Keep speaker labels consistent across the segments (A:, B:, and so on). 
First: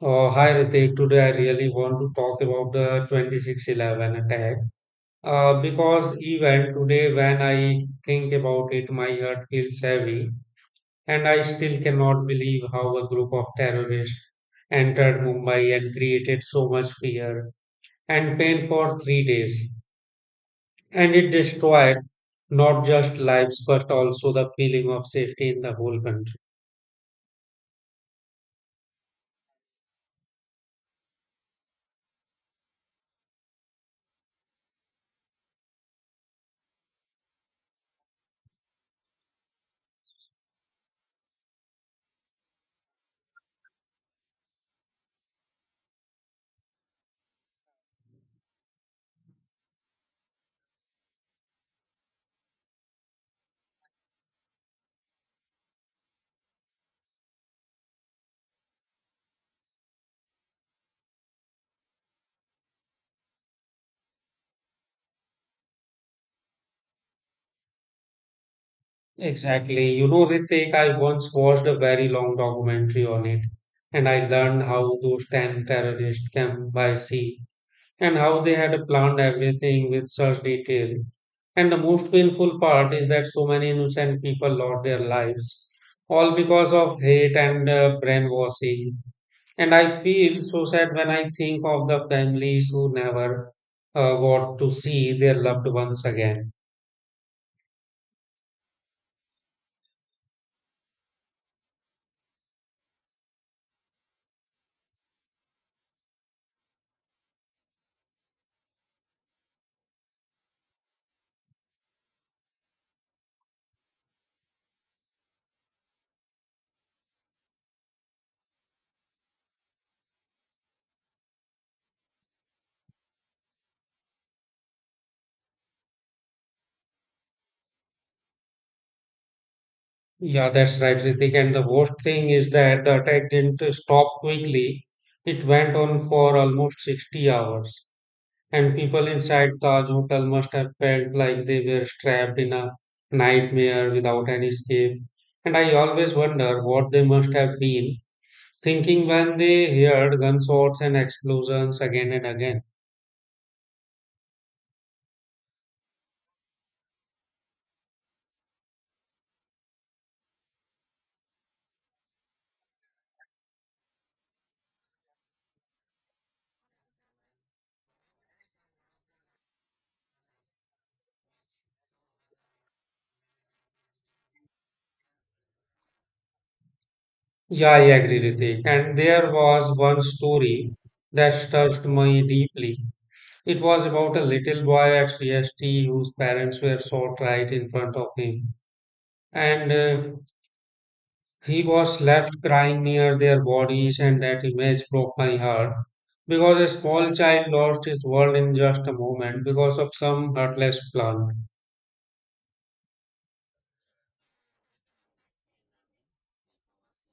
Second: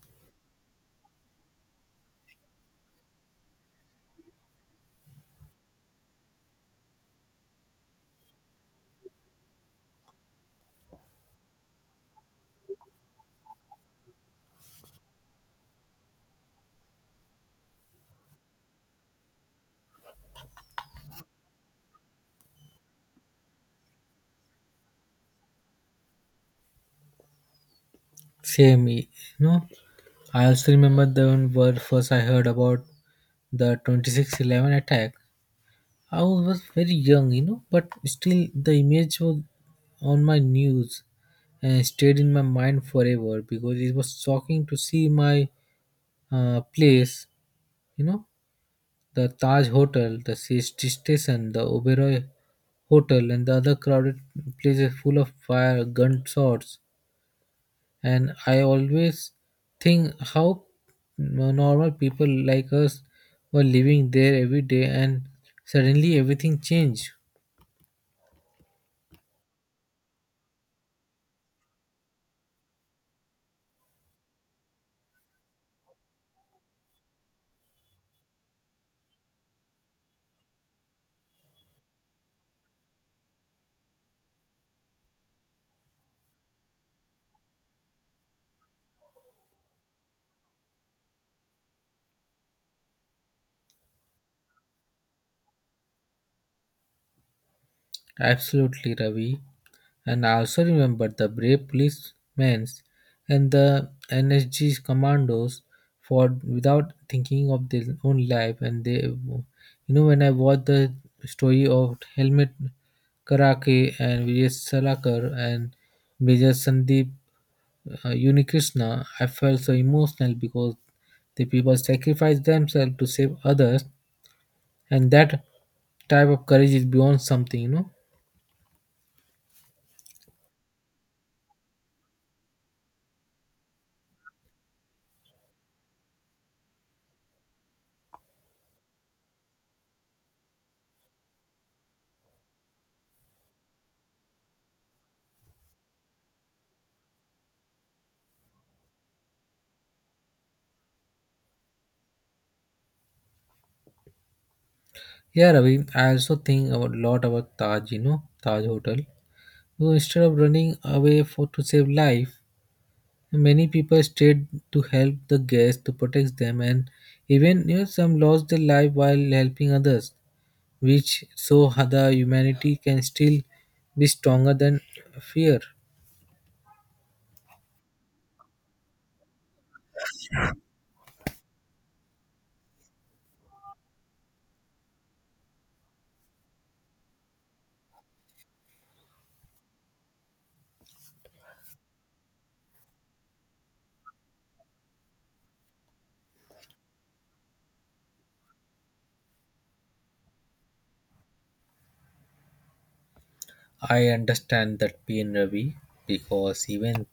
A: Hi Ritik, today I really want to talk about the 26/11 attack because even today when I think about it, my heart feels heavy, and I still cannot believe how a group of terrorists entered Mumbai and created so much fear and pain for 3 days. And it destroyed not just lives but also the feeling of safety in the whole country.
B: Same, you know. I also remember the one word first I heard about the 2611 attack. I was very young, you know, but still the image was on my news and stayed in my mind forever because it was shocking to see my place, you know, the Taj Hotel, the CST station, the Oberoi Hotel, and the other crowded places full of fire, gunshots, and I always think how normal people like us were living there every day and suddenly everything changed.
A: Exactly. You know, Ritik, I once watched a very long documentary on it, and I learned how those 10 terrorists came by sea and how they had planned everything with such detail. And the most painful part is that so many innocent people lost their lives, all because of hate and brainwashing. And I feel so sad when I think of the families who never got to see their loved ones again.
B: Absolutely, Ravi. And I also remember the brave policemen and the NSG commandos for without thinking of their own life. And they, you know, when I watched the story of Helmet Karake and Vijay Salakar and Major Sandeep Unikrishna, I felt so emotional because the people sacrifice themselves to save others, and that type of courage is beyond something, you know.
A: Yeah, that's right, Ritik. And the worst thing is that the attack didn't stop quickly. It went on for almost 60 hours. And people inside Taj Hotel must have felt like they were trapped in a nightmare without any escape. And I always wonder what they must have been thinking when they heard gunshots and explosions again and again.
B: Yeah, Ravi, I also think a lot about Taj, you know, Taj Hotel. So instead of running away for to save life, many people stayed to help the guests, to protect them, and even, you know, some lost their life while helping others, which so the humanity can still be stronger than fear.
A: Yeah, I agree, Ritik. And there was one story that touched me deeply. It was about a little boy at CST whose parents were shot right in front of him. And he was left crying near their bodies, and that image broke my heart, because a small child lost his world in just a moment because of some heartless plan.
B: I understand that pain, Ravi, because even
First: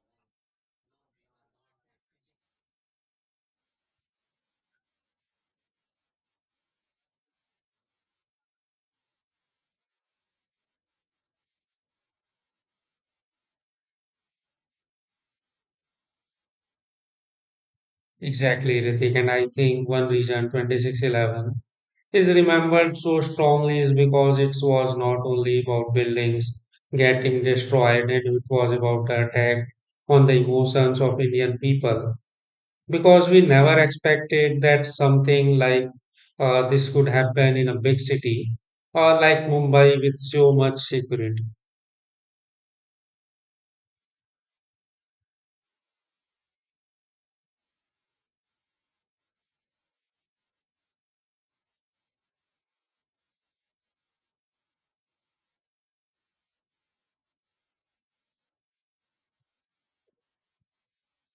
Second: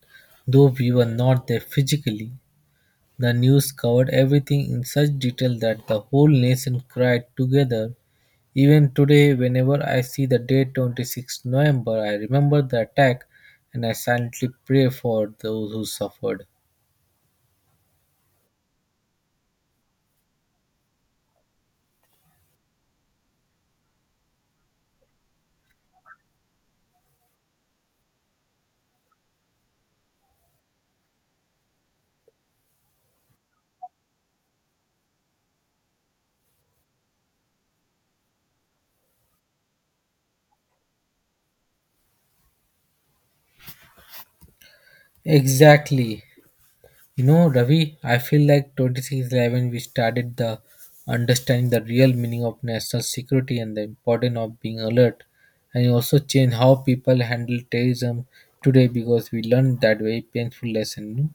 B: though we were not there physically, the news covered everything in such detail that the whole nation cried together. Even today, whenever I see the date 26 November, I remember the attack and I silently pray for those who suffered.
A: Exactly, Ritik. And I think one reason 26/11 is remembered so strongly is because it was not only about buildings getting destroyed, and it was about the attack on the emotions of Indian people, because we never expected that something like this could happen in a big city like Mumbai with so much security.
B: Exactly. You know, Ravi, I feel like 2611 we started the understanding the real meaning of national security and the importance of being alert. And it also changed how people handle terrorism today because we learned that very painful lesson.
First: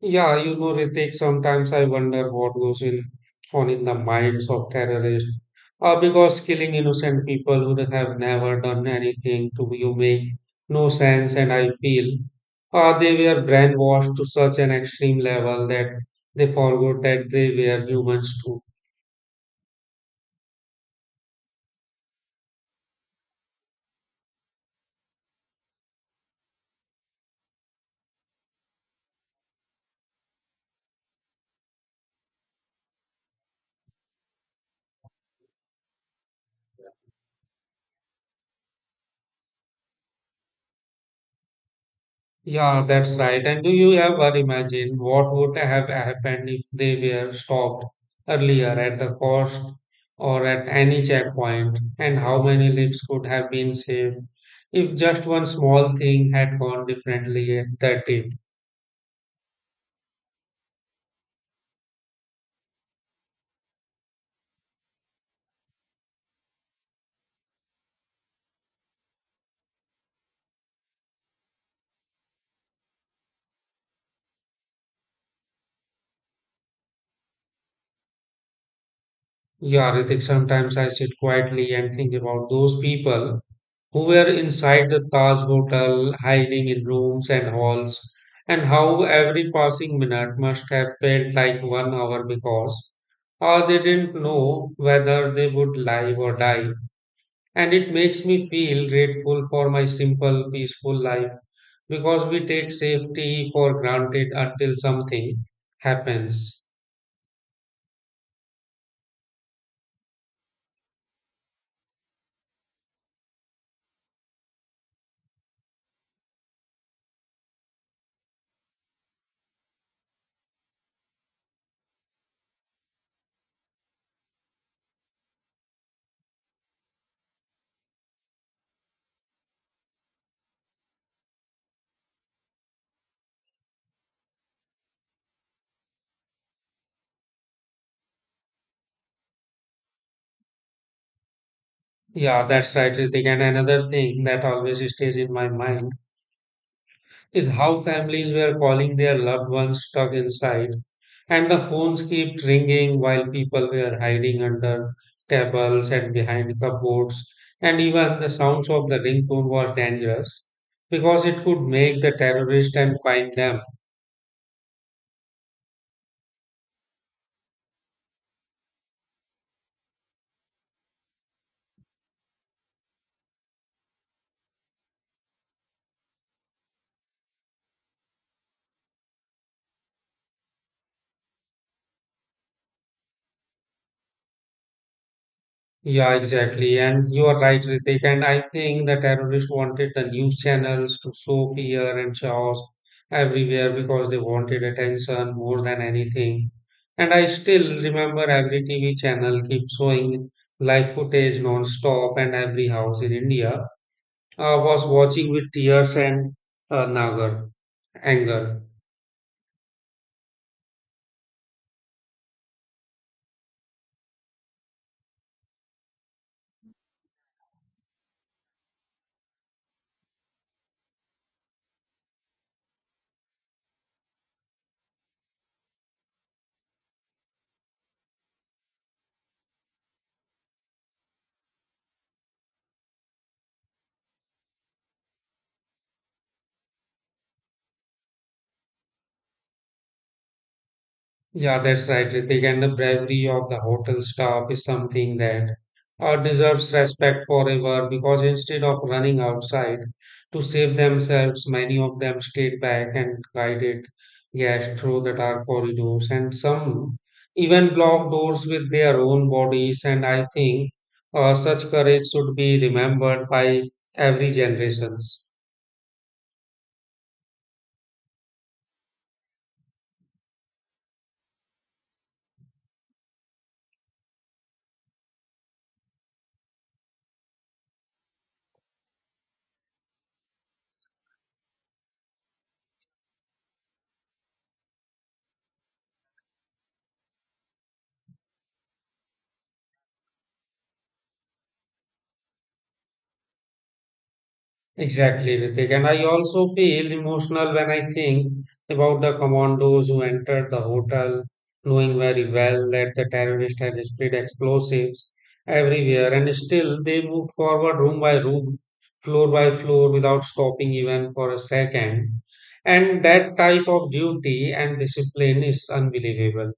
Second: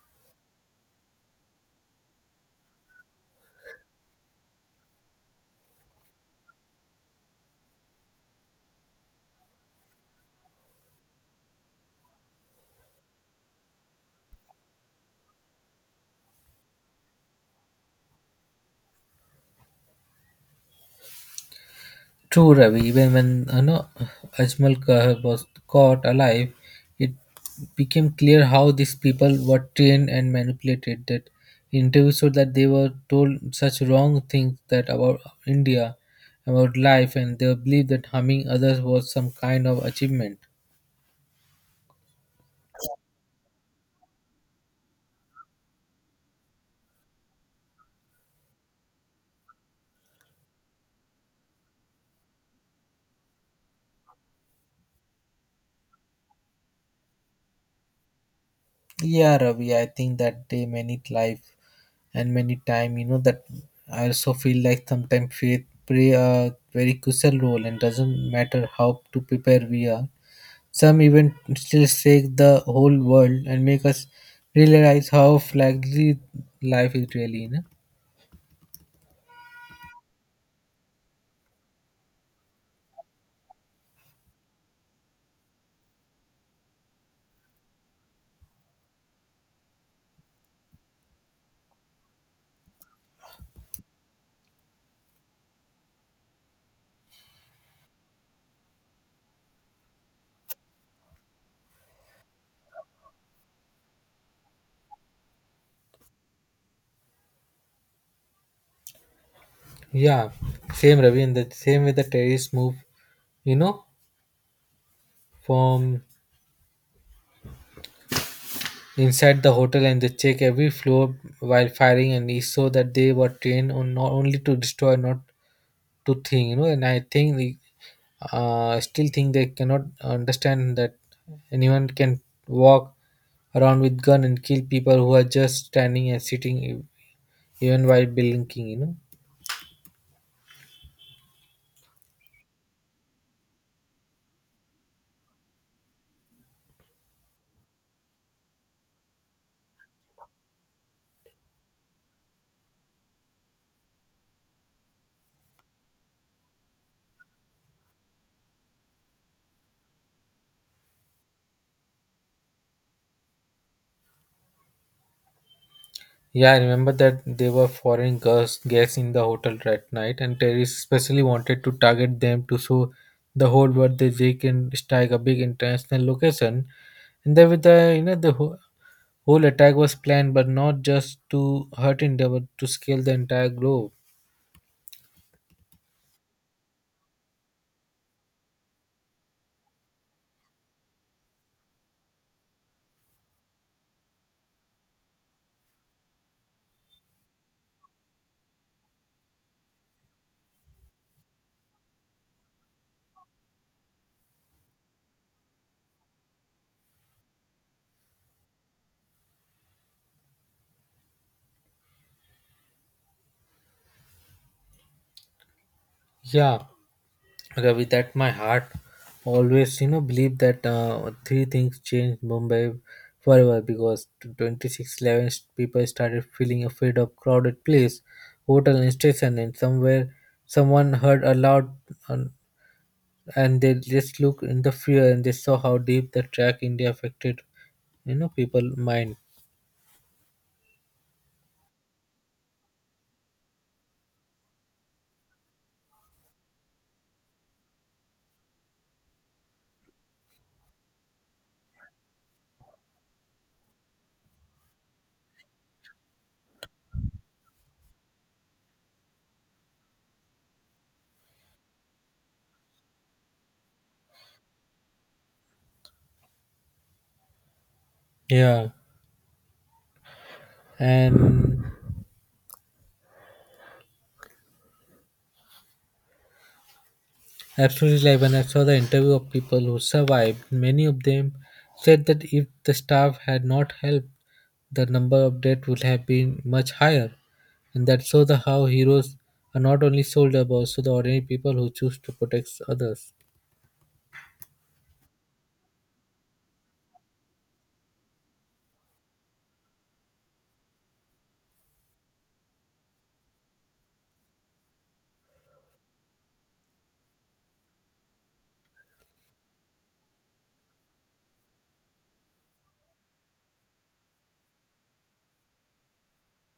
A: Yeah, you know, Ritik, sometimes I wonder what goes in on in the minds of terrorists. Because killing innocent people who they have never done anything to you make no sense, and I feel they were brainwashed to such an extreme level that they forgot that they were humans too.
B: True, Ravi. Even when no, Ajmal Kahl was caught alive, it became clear how these people were trained and manipulated. That interviews showed that they were told such wrong things that about India, about life, and they believed that harming others was some kind of achievement.
A: Yeah, that's right. And do you ever imagine what would have happened if they were stopped earlier at the coast or at any checkpoint, and how many lives could have been saved if just one small thing had gone differently at that day?
B: Yeah, Ravi. I think that day, many life and many time, you know, that I also feel like sometimes faith play a very crucial role and doesn't matter how to prepare we are. Some even still shake the whole world and make us realize how flaggly life is really, you know.
A: Yeah, Ritik, sometimes I sit quietly and think about those people who were inside the Taj Hotel, hiding in rooms and halls, and how every passing minute must have felt like 1 hour, because or they didn't know whether they would live or die. And it makes me feel grateful for my simple, peaceful life, because we take safety for granted until something happens.
B: Yeah, same Ravi, and the same way the terrorists move, you know, from inside the hotel and they check every floor while firing, and it's so that they were trained on not only to destroy, not to think, you know. And I think, they, I still think they cannot understand that anyone can walk around with gun and kill people who are just standing and sitting even while blinking, you know.
A: Yeah, that's right, Ritik. And another thing that always stays in my mind is how families were calling their loved ones stuck inside, and the phones kept ringing while people were hiding under tables and behind cupboards. And even the sounds of the ringtone was dangerous because it could make the terrorist and find them.
B: Yeah, I remember that there were foreign girls guests in the hotel at night, and terrorists especially wanted to target them to show the whole world that they can strike a big international location. And then with the, you know, the whole attack was planned, but not just to hurt India, but to scale the entire globe.
A: Yeah, exactly. And you are right, Ritik. And I think the terrorists wanted the news channels to show fear and chaos everywhere because they wanted attention more than anything. And I still remember every TV channel keeps showing live footage non-stop, and every house in India was watching with tears and nagar anger.
B: Yeah. Okay, with that, my heart always, you know, believe that three things changed Mumbai forever because 2611 people started feeling afraid of crowded place, hotel and station, and somewhere someone heard a loud uh, and they just looked in the fear and they saw how deep the track India affected, you know, people mind.
A: Yeah, that's right, Ritik. And the bravery of the hotel staff is something that deserves respect forever, because instead of running outside to save themselves, many of them stayed back and guided guests through the dark corridors, and some even blocked doors with their own bodies. And I think such courage should be remembered by every generation.
B: Yeah, and absolutely, like when I saw the interview of people who survived, many of them said that if the staff had not helped the number of update would have been much higher. And that shows the how heroes are not only soldiers but also the ordinary people who choose to protect others.
A: Exactly, Ritik. And I also feel emotional when I think about the commandos who entered the hotel, knowing very well that the terrorist had spread explosives everywhere, and still they moved forward room by room, floor by floor, without stopping even for a second. And that type of duty and discipline is unbelievable.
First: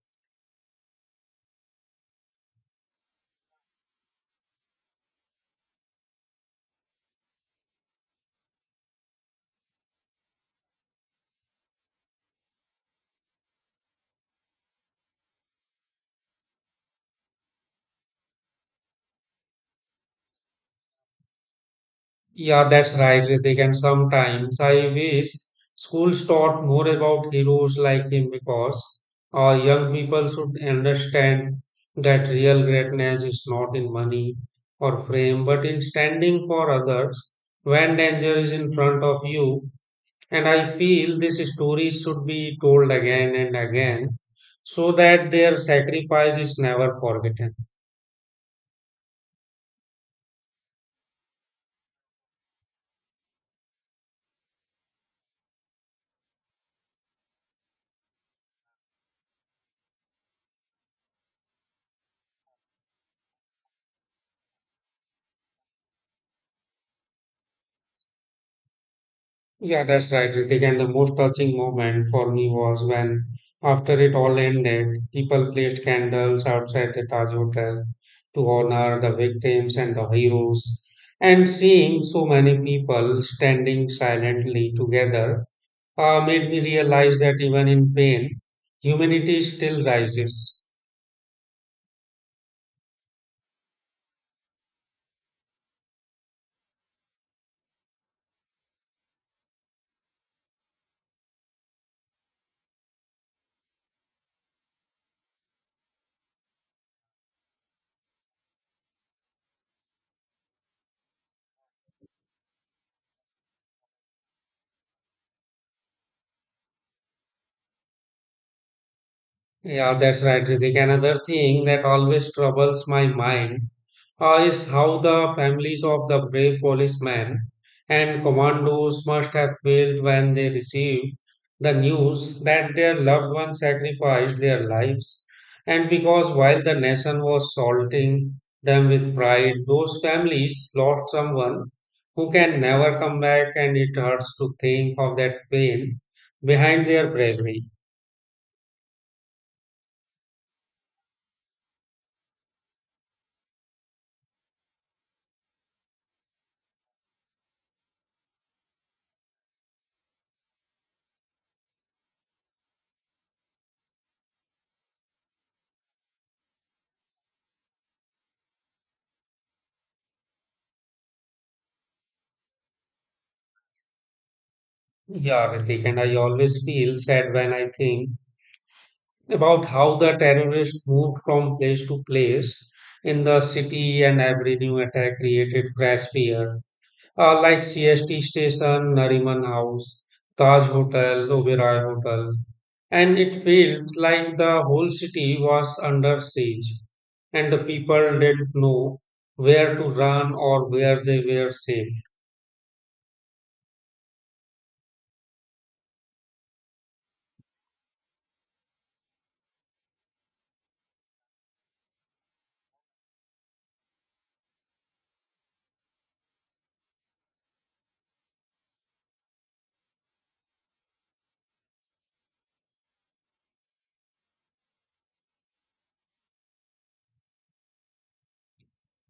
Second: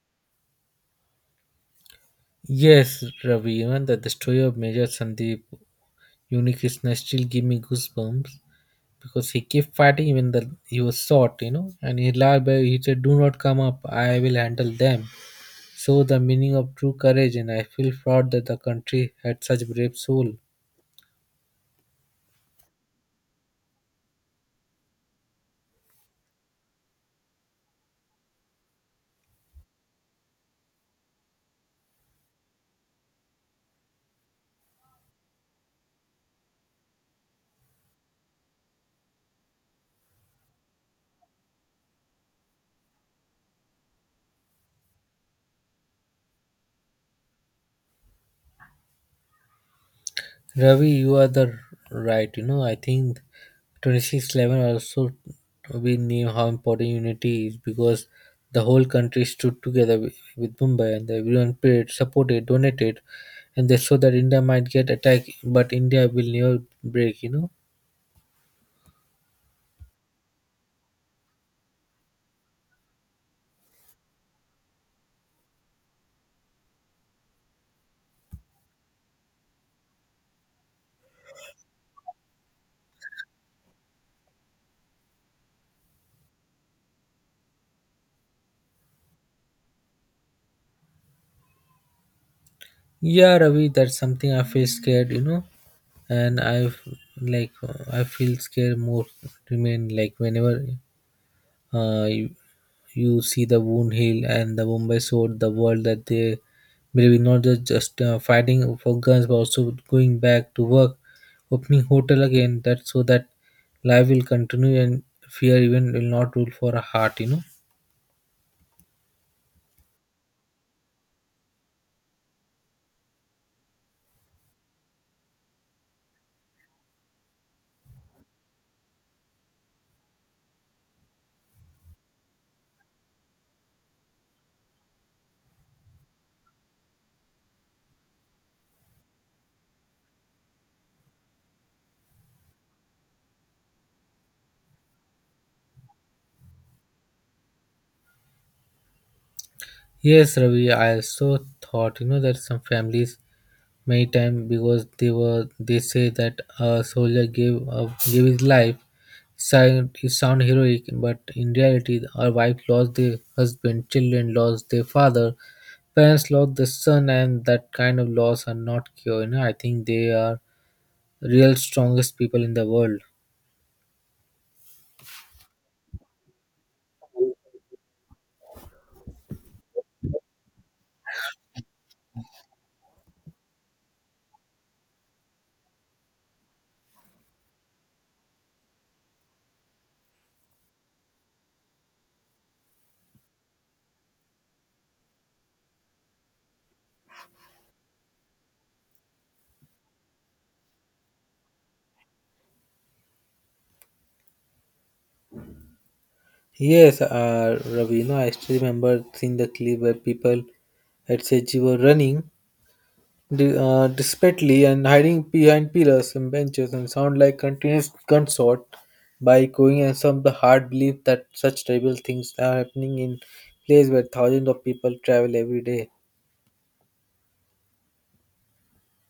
B: Yes, Ravi, even that the story of Major Sandeep Unikrishna still give me goosebumps because he kept fighting even though he was shot, you know, and he lied by he said, "Do not come up, I will handle them." So the meaning of true courage and I feel proud that the country had such brave soul.
A: Yeah, that's right, Ritik. And sometimes I wish schools taught more about heroes like him, because young people should understand that real greatness is not in money or fame, but in standing for others when danger is in front of you. And I feel this story should be told again and again so that their sacrifice is never forgotten.
B: Ravi, you are the right. You know, I think 2611 also we knew how important unity is because the whole country stood together with Mumbai and everyone paid, supported, donated, and they saw that India might get attacked, but India will never break. You know.
A: Yeah, that's right, Ritik. And the most touching moment for me was when, after it all ended, people placed candles outside the Taj Hotel to honor the victims and the heroes. And seeing so many people standing silently together made me realize that even in pain, humanity still rises.
B: Yeah, Ravi, that's something I feel scared. You know, and I like I feel scared more. Remain like whenever Uh, you, you see the wound heal, and the Mumbai showed the world that they believe in not just fighting for guns, but also going back to work, opening hotel again. That so that life will continue and fear even will not rule for a heart. You know.
A: Yeah, that's right, Ritik. Another thing that always troubles my mind is how the families of the brave policemen and commandos must have felt when they received the news that their loved ones sacrificed their lives. And because while the nation was salting them with pride, those families lost someone who can never come back, and it hurts to think of that pain behind their bravery.
B: Yes, Ravi, I also thought, you know, that some families many times because they were they say that a soldier gave gave his life. Sound it sound heroic, but in reality, our wife lost their husband, children lost their father, parents lost their son, and that kind of loss are not cure. You know, I think they are real strongest people in the world.
A: Yeah, Ritik, and I always feel sad when I think about how the terrorists moved from place to place in the city, and every new attack created fresh fear. Like CST station, Nariman House, Taj Hotel, Oberoi Hotel, and it felt like the whole city was under siege, and the people didn't know where to run or where they were safe.
B: Yes, Ravi, you know, I still remember seeing the clip where people at Seji were running desperately and hiding behind pillars and benches and sound like continuous gunshot by echoing and some of the hard belief that such terrible things are happening in place where thousands of people travel every day.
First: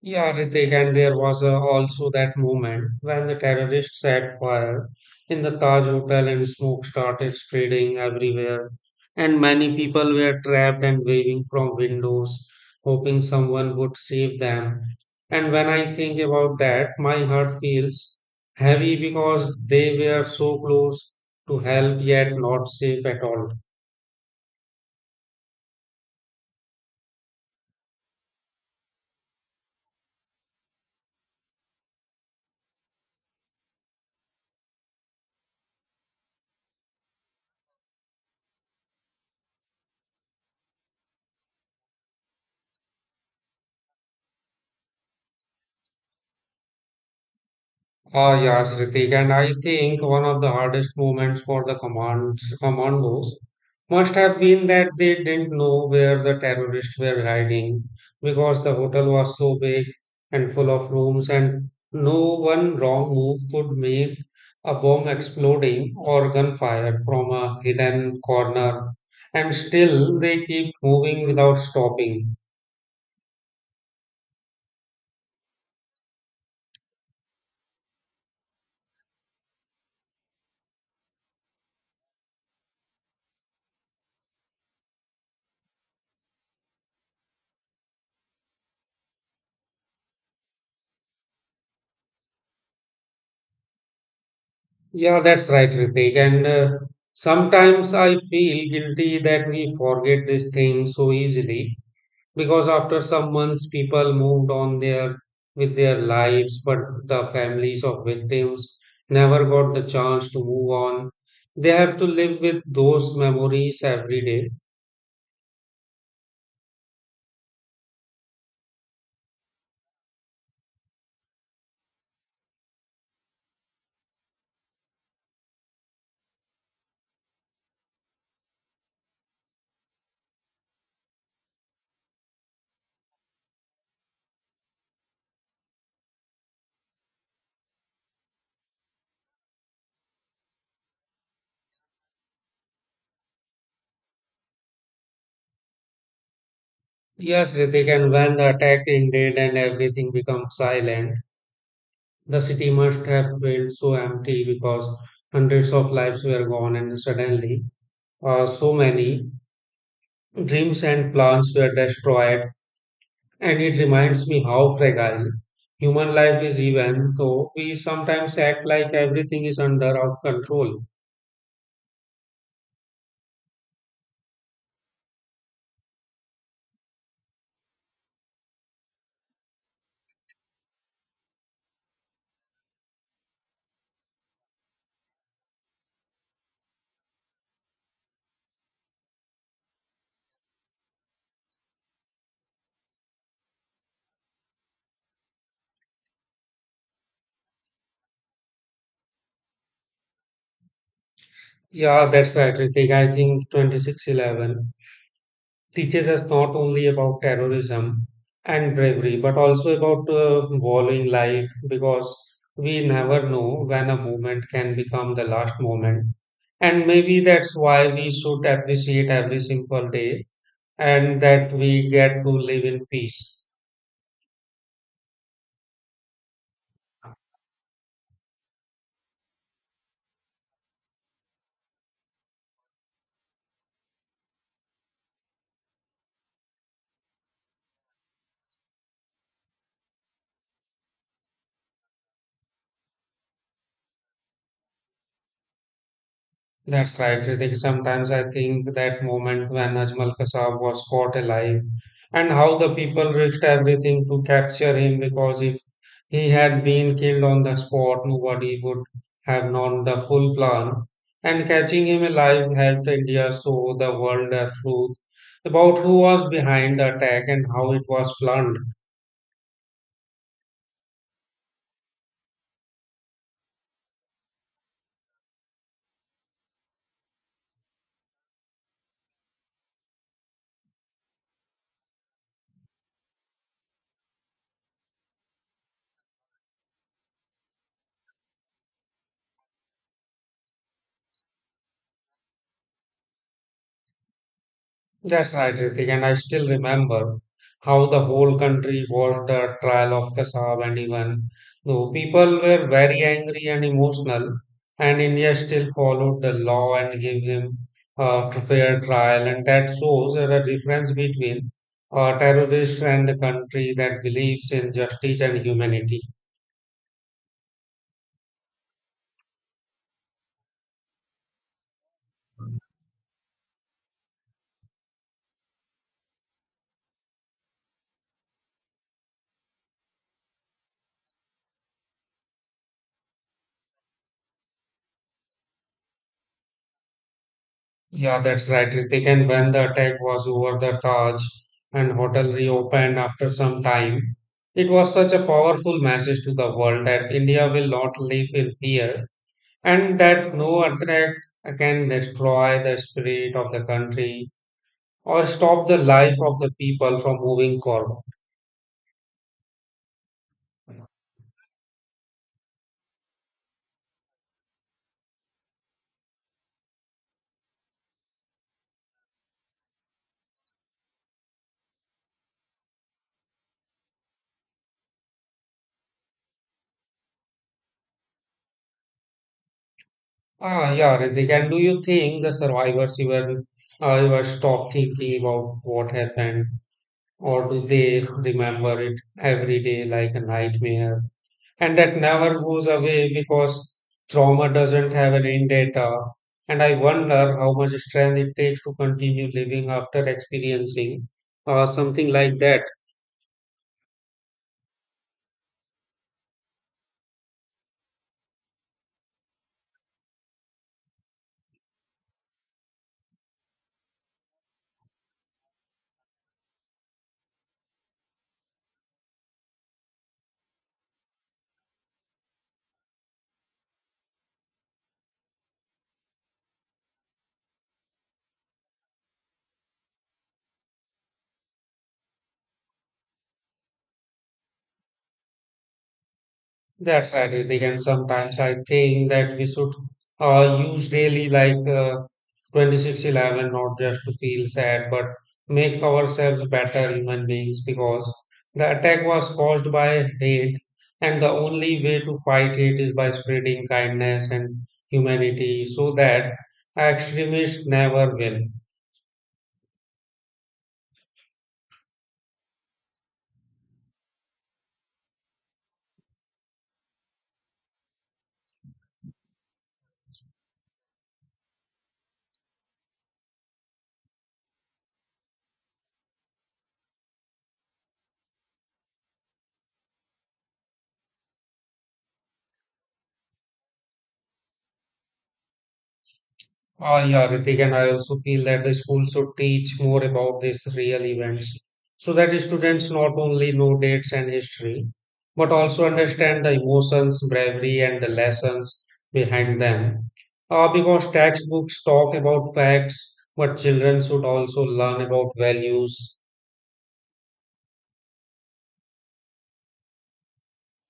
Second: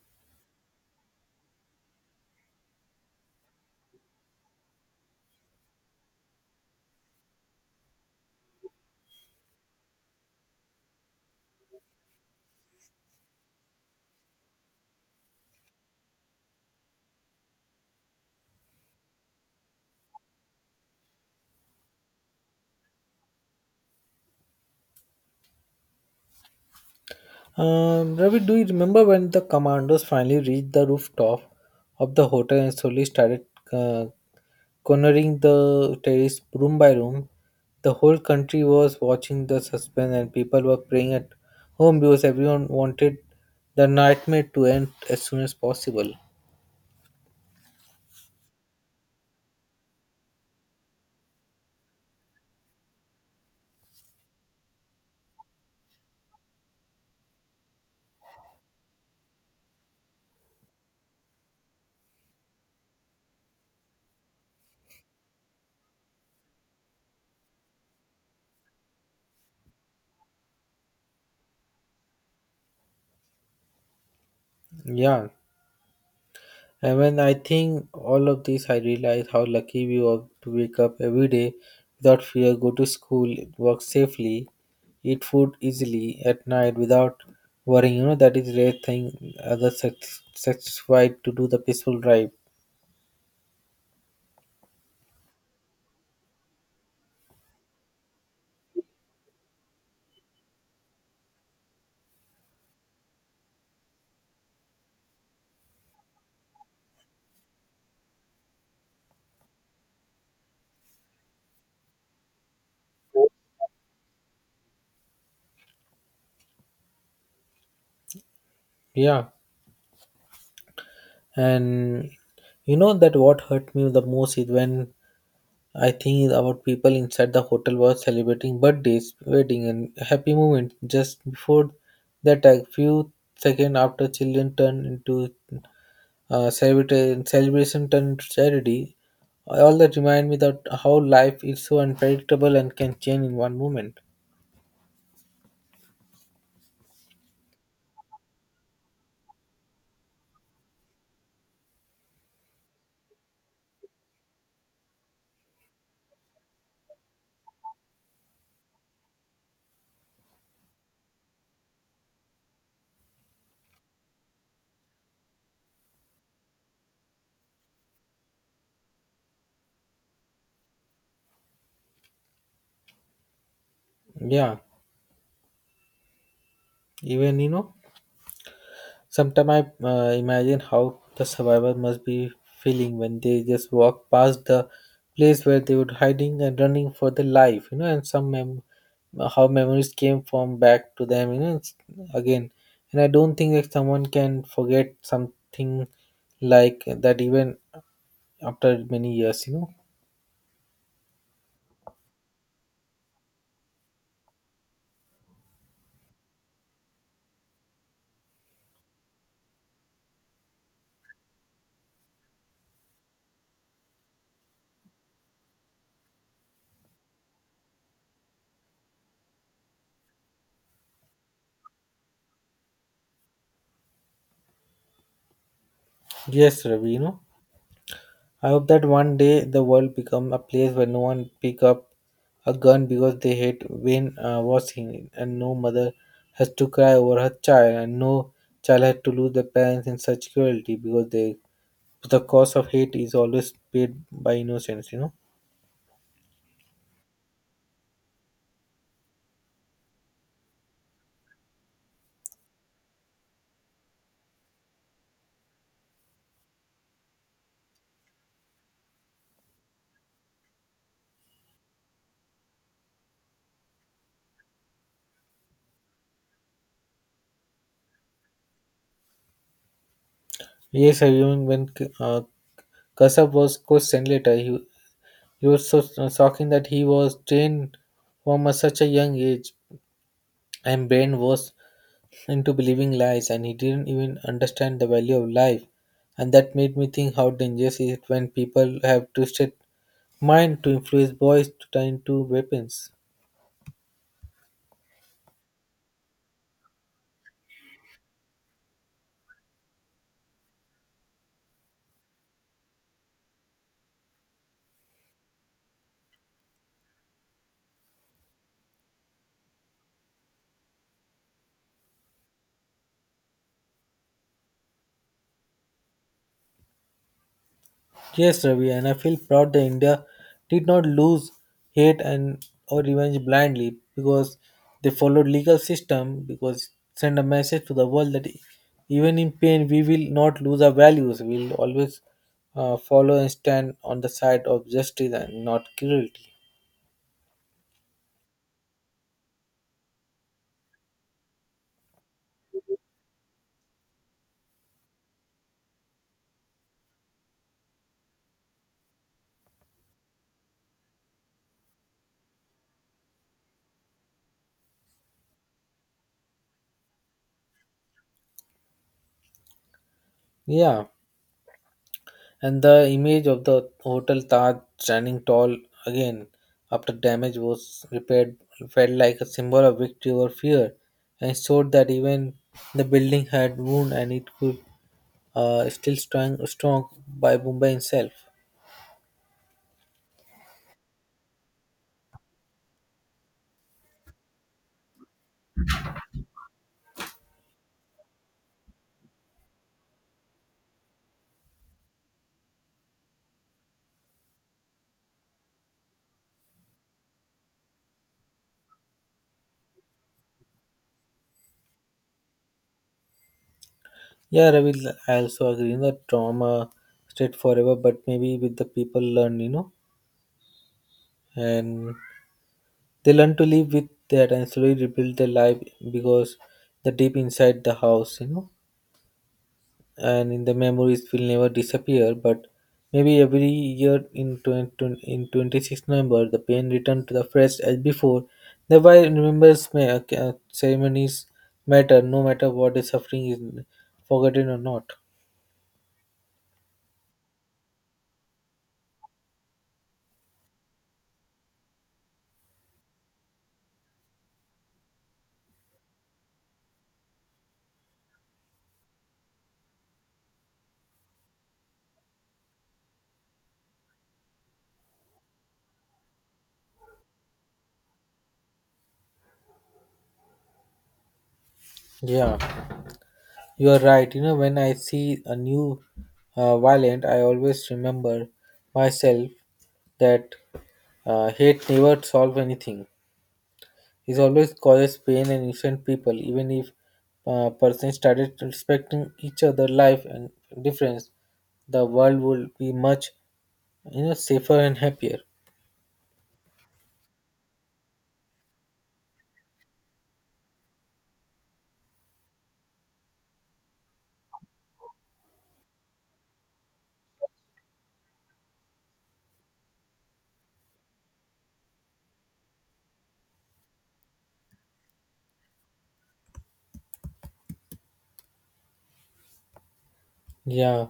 A: Yeah, Ritik, and there was also that moment when the terrorists set fire in the Taj Hotel and smoke started spreading everywhere. And many people were trapped and waving from windows, hoping someone would save them. And when I think about that, my heart feels heavy because they were so close to help yet not safe at all.
B: Ravi, do you remember when the commandos finally reached the rooftop of the hotel and slowly started uh, cornering the terrace room by room? The whole country was watching the suspense, and people were praying at home because everyone wanted the nightmare to end as soon as possible.
A: Ah, yes, Ritik, and I think one of the hardest moments for the command commandos must have been that they didn't know where the terrorists were hiding, because the hotel was so big and full of rooms, and no one wrong move could make a bomb exploding or gunfire from a hidden corner. And still they keep moving without stopping.
B: Yeah. And when I think all of this, I realize how lucky we are to wake up every day without fear, go to school, work safely, eat food easily at night without worrying. You know, that is rare thing other sex satisfied to do the peaceful drive.
A: Yeah, that's right, Ritik. And sometimes I feel guilty that we forget these things so easily, because after some months people moved on their with their lives, but the families of victims never got the chance to move on. They have to live with those memories every day.
B: Yeah. And you know that what hurt me the most is when I think it's about people inside the hotel were celebrating birthdays, wedding, and happy moments. Just before the attack, few seconds after, children turned into celebration turned into charity. All that remind me that how life is so unpredictable and can change in one moment.
A: Yes, Ritik, and when the attack ended and everything became silent, the city must have felt so empty, because hundreds of lives were gone and suddenly so many dreams and plans were destroyed. And it reminds me how fragile human life is, even though we sometimes act like everything is under our control.
B: Yeah, even you know sometimes I imagine how the survivor must be feeling when they just walk past the place where they were hiding and running for their life, you know, and how memories came from back to them, you know, again. And I don't think that someone can forget something like that even after many years, you know.
A: Yeah, that's right, Ritik. I think 26/11 teaches us not only about terrorism and bravery, but also about valuing life, because we never know when a moment can become the last moment. And maybe that's why we should appreciate every simple day and that we get to live in peace.
B: Yes, Ravi, you know. I hope that one day the world become a place where no one pick up a gun because they hate when was seen, and no mother has to cry over her child, and no child had to lose their parents in such cruelty because they the cost of hate is always paid by innocence. You know.
A: That's right, Ritik. Sometimes I think that moment when Ajmal Kasab was caught alive and how the people risked everything to capture him, because if he had been killed on the spot, nobody would have known the full plan. And catching him alive helped India show the world the truth about who was behind the attack and how it was planned.
B: Yes, I remember when uh, Kasab was questioned later. He was so shocking that he was trained from such a young age, and brain was into believing lies and he didn't even understand the value of life and that made me think how dangerous is it when people have twisted mind to influence boys to turn into weapons.
A: That's right, Ritik. And I still remember how the whole country watched the trial of Kasab, and even though people were very angry and emotional, and India still followed the law and gave him a fair trial. And that shows the difference between a terrorist and the country that believes in justice and humanity.
B: Yes, Ravi, and I feel proud that India did not lose hate and or revenge blindly because they followed legal system because send a message to the world that even in pain we will not lose our values. We'll always follow and stand on the side of justice and not cruelty.
A: Yeah, that's right. They can when the attack was over, the Taj and hotel reopened after some time. It was such a powerful message to the world that India will not live in fear and that no attack can destroy the spirit of the country or stop the life of the people from moving forward.
B: Yeah. And the image of the Hotel Taj standing tall again after damage was repaired felt like a symbol of victory over fear and it showed that even the building had wound and it could still strong by Mumbai itself.
A: Ah, yeah, Ritik. And do you think the survivors even ever stop thinking about what happened, or do they remember it every day like a nightmare, and that never goes away, because trauma doesn't have an end date? And I wonder how much strength it takes to continue living after experiencing something like that.
B: Yeah, Ravi, I also agree. The trauma stayed forever, but maybe with the people learn, you know, and they learn to live with that and slowly rebuild their life because the deep inside the house, you know. And in the memories will never disappear but maybe every year in 20, in 26 November the pain returned to the fresh as before thereby remembers may ceremonies matter no matter what the suffering is forgotten or not.
A: That's right, Ritik. And sometimes I think that we should use daily like 26/11, not just to feel sad, but make ourselves better human beings, because the attack was caused by hate, and the only way to fight hate is by spreading kindness and humanity so that extremists never will.
B: Yeah, you are right, you know, when I see a new violent I always remember myself that hate never solve anything. It always causes pain and innocent people, even if persons started respecting each other' life and difference, the world would be much, you know, safer and happier.
A: Ah, yeah, Ritik, and I also feel that the school should teach more about these real events so that students not only know dates and history, but also understand the emotions, bravery, and the lessons behind them. Because textbooks talk about facts, but children should also learn about values.
B: Yeah,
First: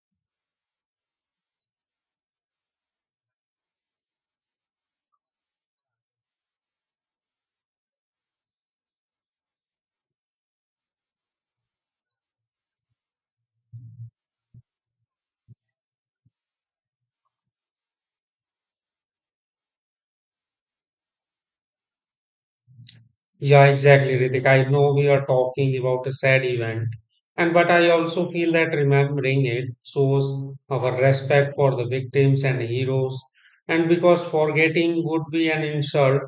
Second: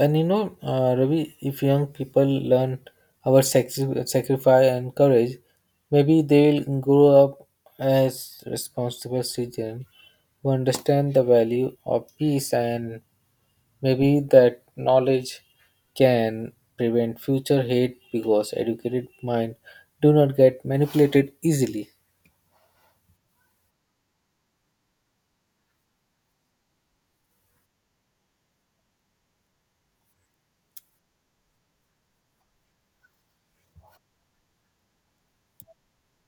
B: and Ravi, if young people learn about sacrifice and courage, maybe they will grow up as responsible citizens who understand the value of peace and. Maybe that knowledge can prevent future hate because educated mind do not get manipulated easily.
A: Yeah, exactly, Ritik. I know we are talking about a sad event, and but I also feel that remembering it shows our respect for the victims and heroes, and because forgetting would be an insult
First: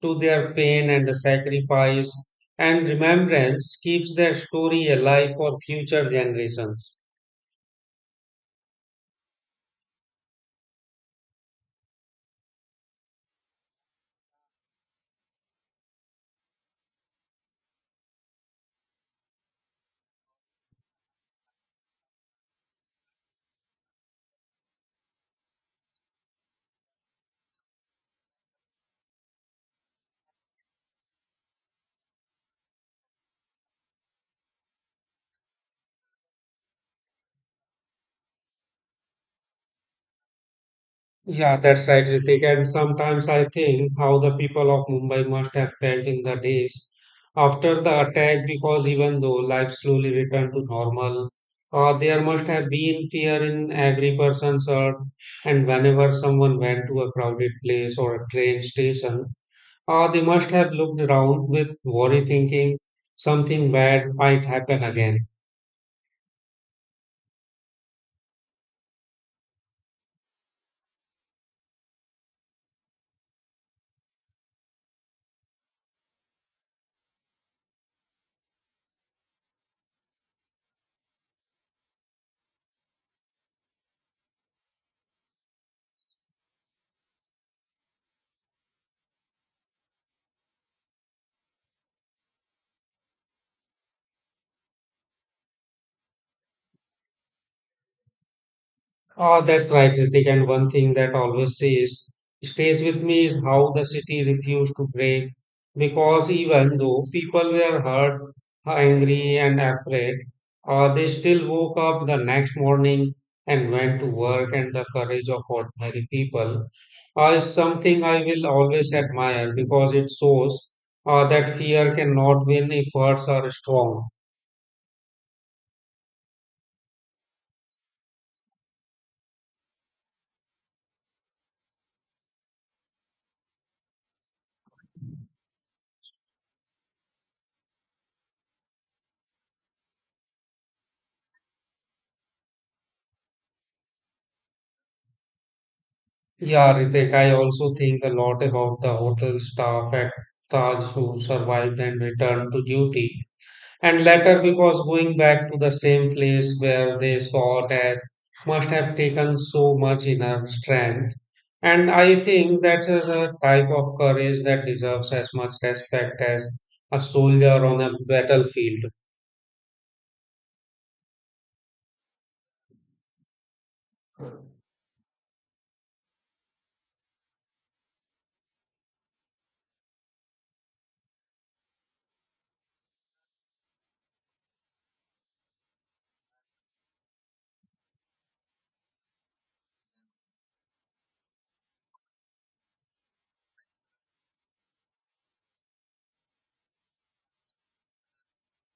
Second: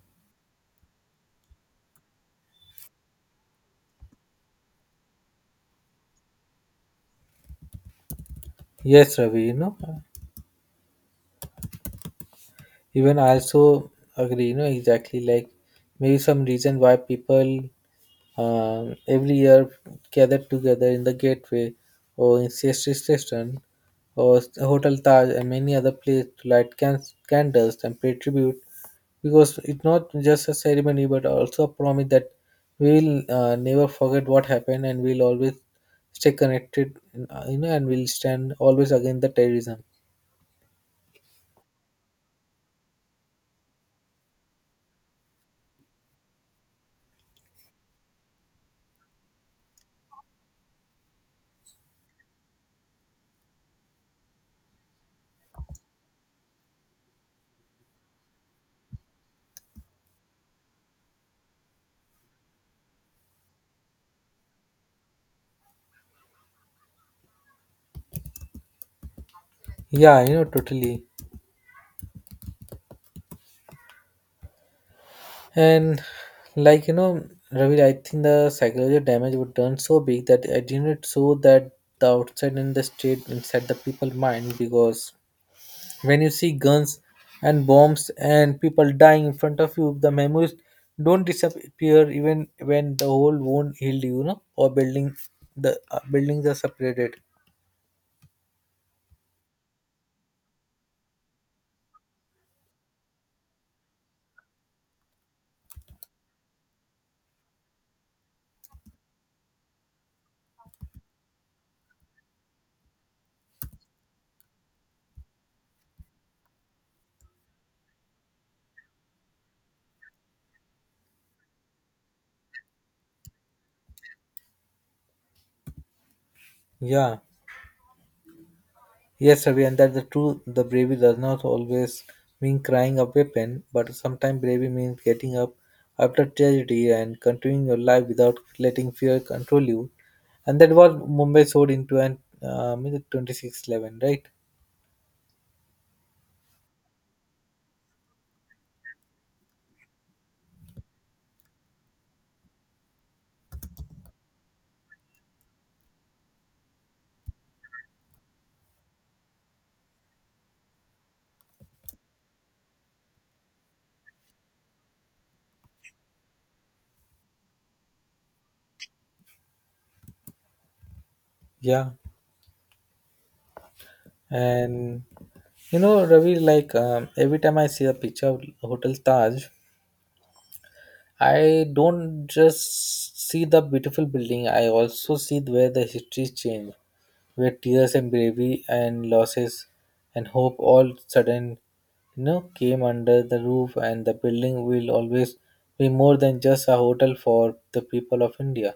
A: to their pain and the sacrifice, and remembrance keeps their story alive for future generations.
B: Yes, Ravi, even I also agree, exactly like maybe some reason why people every year gathered together in the gateway or in Sestri station or Hotel Taj and many other places to light candles and pay tribute because it's not just a ceremony but also a promise that we will never forget what happened and we'll always stay connected and we'll stand always against the terrorism.
A: Yeah, that's right, Ritik. And sometimes I think how the people of Mumbai must have felt in the days after the attack, because even though life slowly returned to normal, there must have been fear in every person's heart. And whenever someone went to a crowded place or a train station, they must have looked around with worry, thinking something bad might happen again.
B: Yeah, totally. And like you know, Ravi, I think the psychological damage would turn so big that I didn't show that the outside and the state inside the people mind because when you see guns and bombs and people dying in front of you, the memories don't disappear even when the whole wound healed, or buildings are separated.
A: Ah, that's right, Ritik. And one thing that always stays with me is how the city refused to break. Because even though people were hurt, angry, and afraid, they still woke up the next morning and went to work. And the courage of ordinary people is something I will always admire because it shows that fear cannot win if hearts are strong.
B: Yeah. Yes, Ravi, and that's the truth. The bravery does not always mean crying a weapon, but sometimes bravery means getting up after tragedy and continuing your life without letting fear control you. And that was Mumbai showed in 2611, right?
A: Yeah, Ritek, I also think a lot about the hotel staff at Taj who survived and returned to duty. And later, because going back to the same place where they saw death must have taken so much inner strength. And I think that is a type of courage that deserves as much respect as a soldier on a battlefield.
B: Yeah. And Ravi, every time I see a picture of Hotel Taj, I don't just see the beautiful building, I also see where the histories change, where tears and bravery and losses and hope all sudden came under the roof and the building will always be more than just a hotel for the people of India.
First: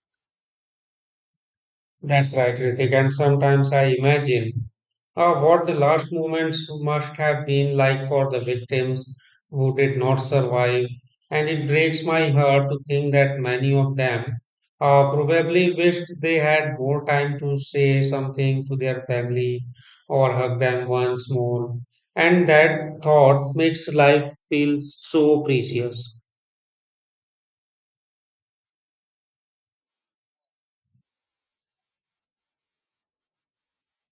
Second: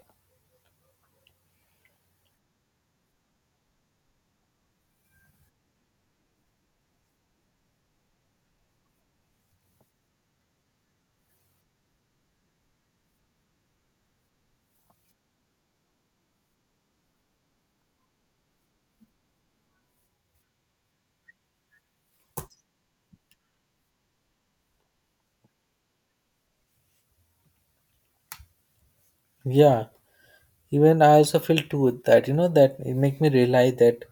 A: That's right, Ritek. And sometimes I imagine. What the last moments must have been like for the victims who did not survive, and it breaks my heart to think that many of them probably wished they had more time to say something to their family or hug them once more. And that thought makes life feel so precious.
B: Yeah. Even I also feel too with that, that it make me realize that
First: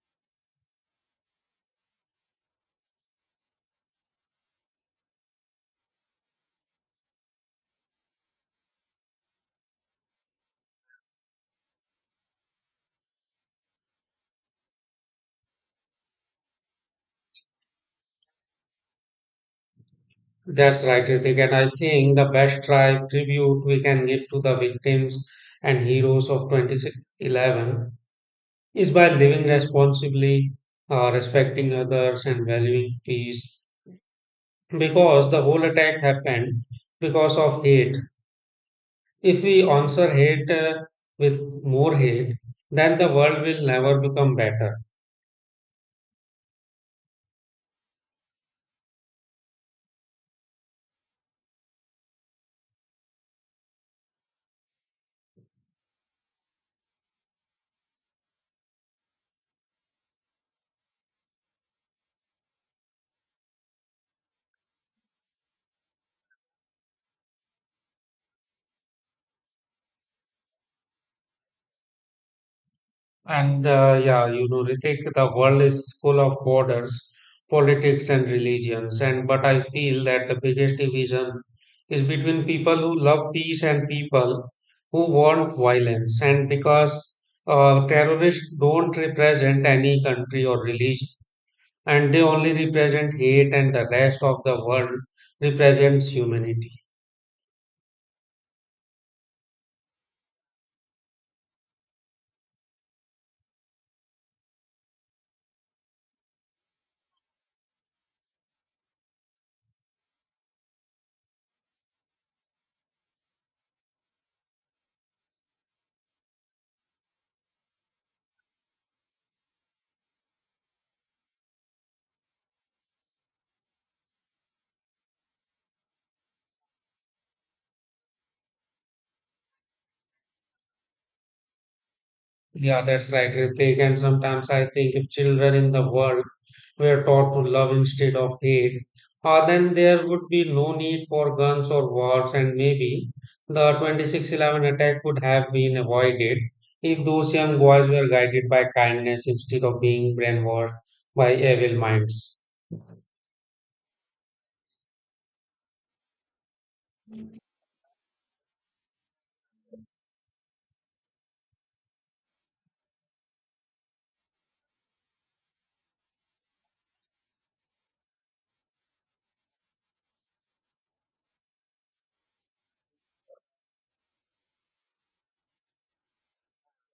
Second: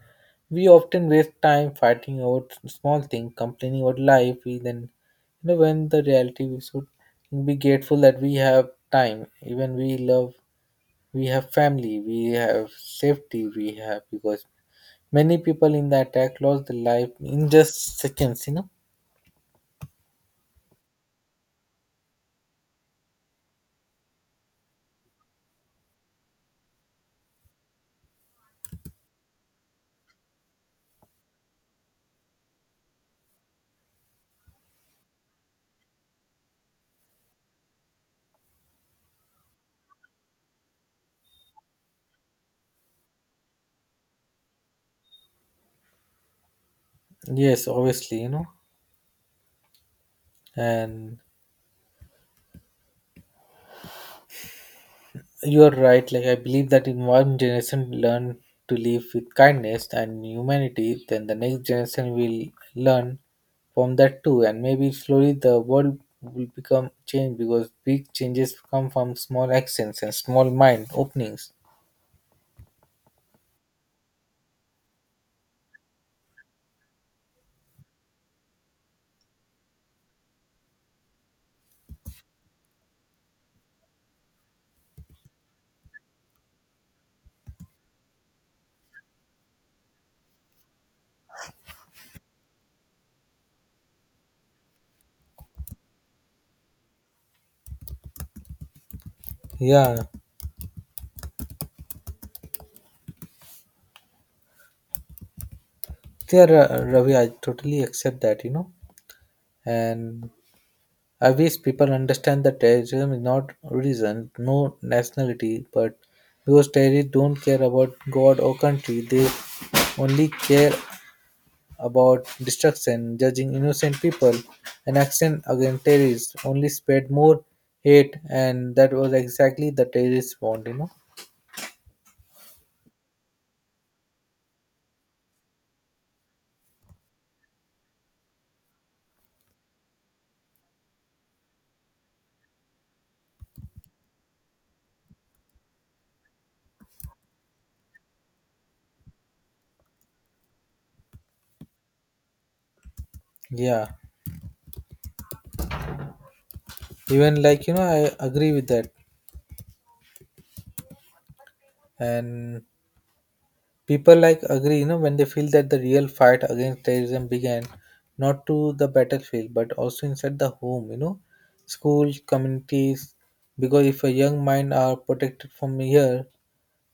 B: we often waste time fighting over small things, complaining about life, we then when the reality we should be grateful that we have time, even we love we have family, we have safety, we have because many people in the attack lost their life in just seconds,
A: That's right, Ritik. And I think the best tribute we can give to the victims and heroes of 2011 is by living responsibly, respecting others, and valuing peace. Because the whole attack happened because of hate. If we answer hate with more hate, then the world will never become better.
B: Yes, obviously, And you are right. Like I believe that if one generation learn to live with kindness and humanity, then the next generation will learn from that too. And maybe slowly the world will become changed because big changes come from small actions and small mind openings.
A: And yeah, Ritik, the world is full of borders, politics, and religions. And but I feel that the biggest division is between people who love peace and people who want violence. And because terrorists don't represent any country or religion, and they only represent hate, and the rest of the world represents humanity.
B: Yeah, Ravi, I totally accept that. And I wish people understand that terrorism is not reason, no nationality, but because terrorists don't care about God or country, they only care about destruction, judging innocent people, and action against terrorists only spread more hate, and that was exactly the terrorists want,
A: Yeah, that's right, Ritik. And sometimes I think if children in the world were taught to love instead of hate, then there would be no need for guns or wars, and maybe the 26/11 attack would have been avoided if those young boys were guided by kindness instead of being brainwashed by evil minds.
B: Yeah, even I agree with that, and people like agree, when they feel that the real fight against terrorism began not to the battlefield but also inside the home, schools, communities. Because if a young mind are protected from here,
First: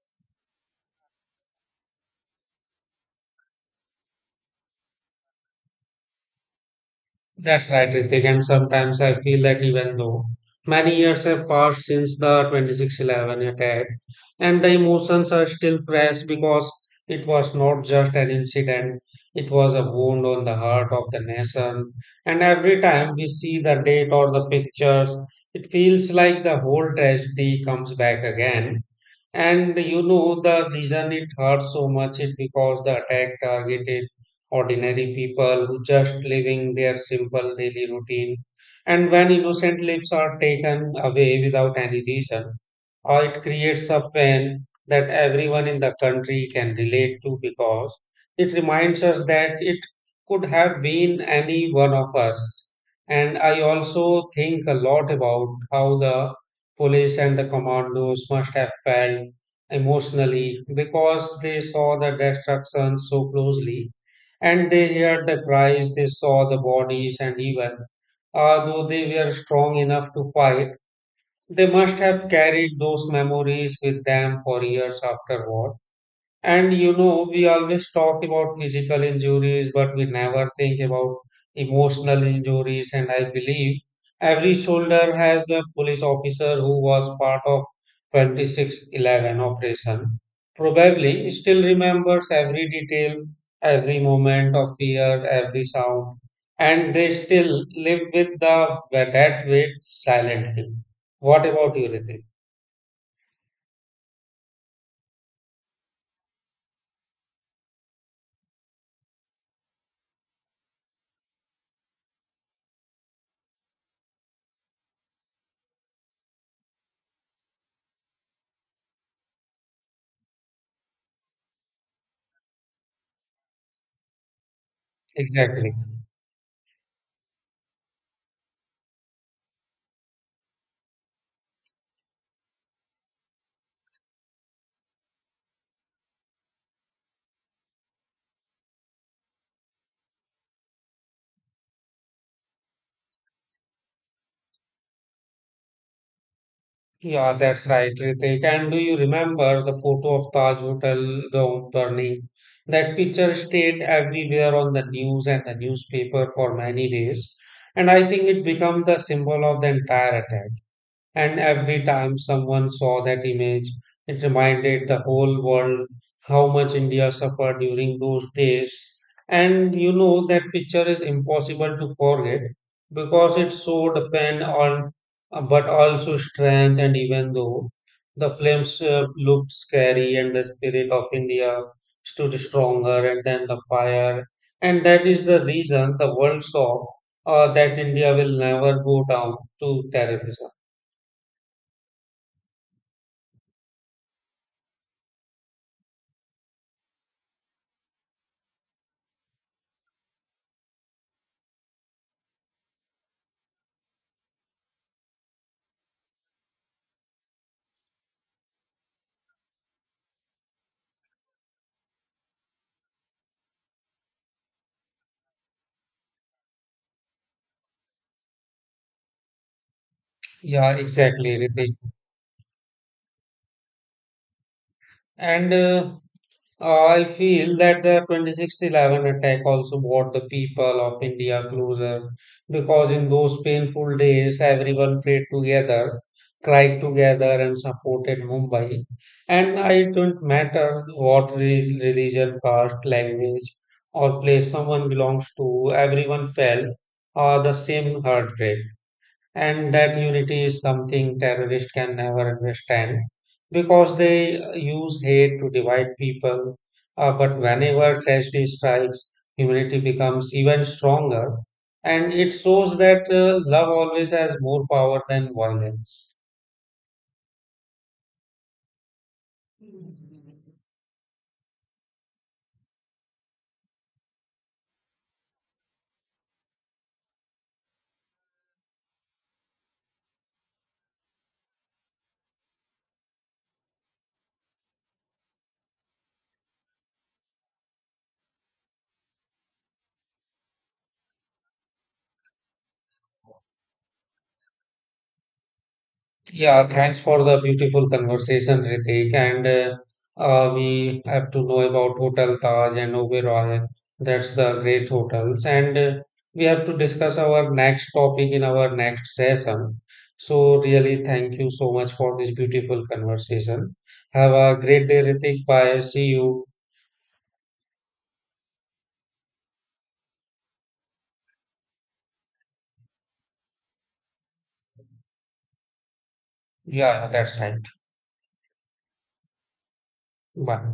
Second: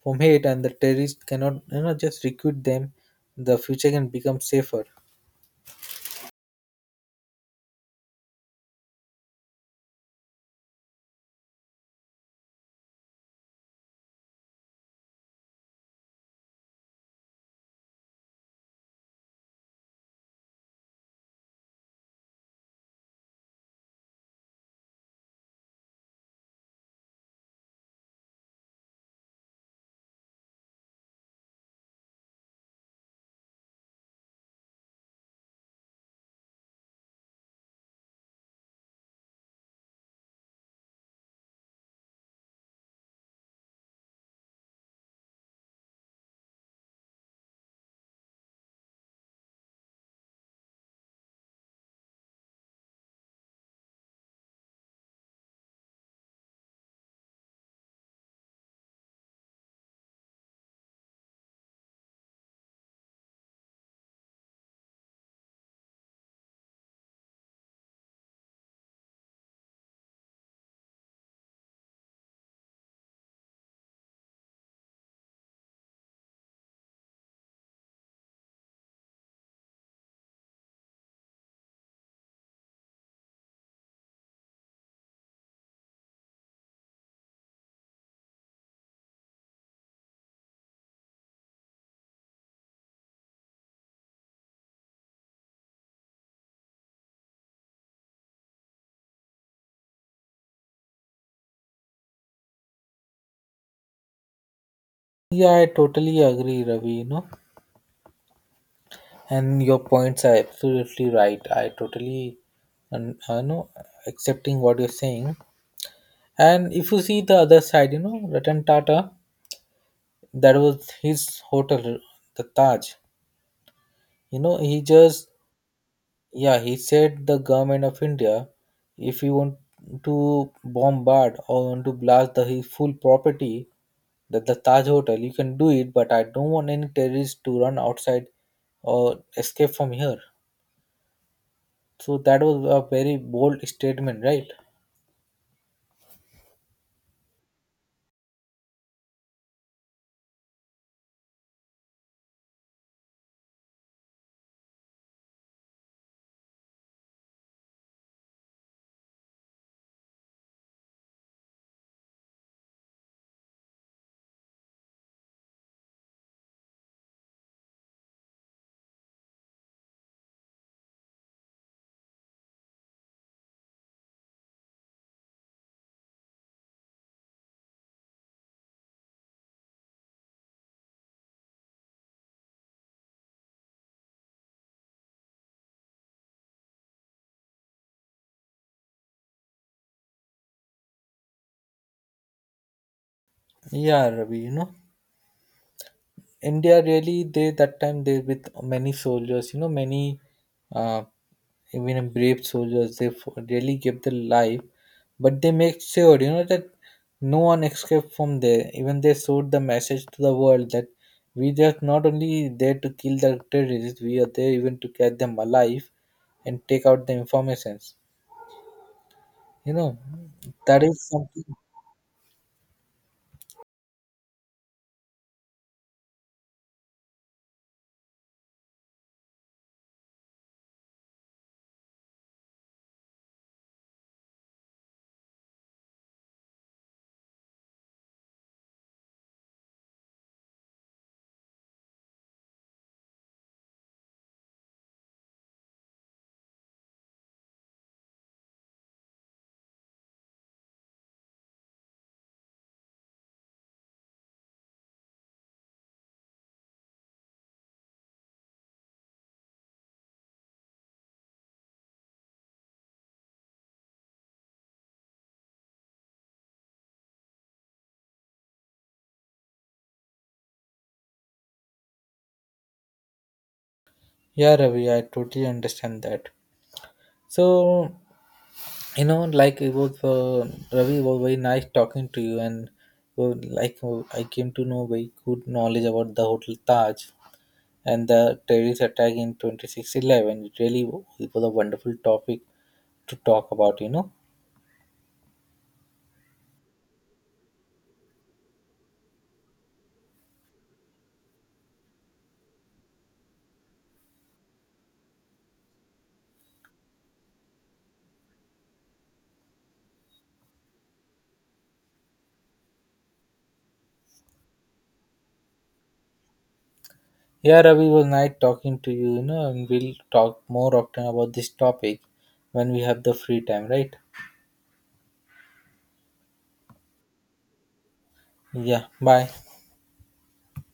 B: from hate, and the terrorists cannot, just recruit them, the future can become safer.
A: That's right, Ritik, and sometimes I feel that even though many years have passed since the 26/11 attack, and the emotions are still fresh because it was not just an incident, it was a wound on the heart of the nation. And every time we see the date or the pictures, it feels like the whole tragedy comes back again. And you know the reason it hurt so much is because the attack targeted ordinary people who just living their simple daily routine. And when innocent lives are taken away without any reason, or it creates a pain that everyone in the country can relate to because it reminds us that it could have been any one of us. And I also think a lot about how the police and the commandos must have felt emotionally because they saw the destruction so closely and they heard the cries, they saw the bodies, and even though they were strong enough to fight, they must have carried those memories with them for years afterward, and we always talk about physical injuries, but we never think about emotional injuries. And I believe every soldier has a police officer who was part of 26/11 operation. Probably still remembers every detail, every moment of fear, every sound, and they still live with the that weight silently. What about you, Ritik?
B: Yeah, I totally agree, Ravi. And your points are absolutely right. I totally, and I know, accepting what you're saying. And if you see the other side, Ratan Tata, that was his hotel, the Taj. You know, he just,
A: Exactly.
B: yeah, he said the government of India, if you want to bombard or want to blast the his full property, that the Taj hotel, you can do it, but I don't want any terrorists to run outside or escape from here. So that was a very bold statement, right?
A: Yeah, that's right, Ritik. And do you remember the photo of Taj Hotel down burning? That picture stayed everywhere on the news and the newspaper for many days. And I think it became the symbol of the entire attack. And every time someone saw that image, it reminded the whole world how much India suffered during those days. And that picture is impossible to forget because it showed pain, on, but also strength. And even though the flames looked scary and the spirit of India stood stronger, and then the fire. And that is the reason the world saw that India will never go down to terrorism.
B: Yeah, Ravi, India really, they that time they with many soldiers, many uh, even brave soldiers they really give their life but they make sure that no one escaped from there even they showed the message to the world that we just not only there to kill the terrorists we are there even to catch them alive and take out the informations you know
A: Yeah,
B: that is
A: exactly,
B: something.
A: Ritik. And I feel that the 26/11 attack also brought the people of India closer because in those painful days, everyone prayed together, cried together, and supported Mumbai. And it don't matter what religion, caste, language, or place someone belongs to, everyone felt the same heartbreak. And that unity is something terrorists can never understand because they use hate to divide people. But whenever tragedy strikes, humanity becomes even stronger, and it shows that love always has more power than violence.
B: Yeah, Ravi, I totally understand that. So you know like it was Ravi, it was very nice talking to you and uh, I came to know very good knowledge about the Hotel Taj and the terrorist attack in 2611. It really it was a wonderful topic to talk about.
A: Yeah, thanks for the beautiful conversation, Ritik. And we have to know about Hotel Taj and Oberoi. That's the great hotels. And we have to discuss our next topic in our next session. So, really, thank you so much for this beautiful conversation. Have a great day, Ritik. Bye. See you.
B: yeah, Ravi, it was nice talking to you, you know and we'll talk more often about this topic when we have the free time, right?
A: Yeah, yeah, that's right.
B: Yeah, bye.
A: Bye.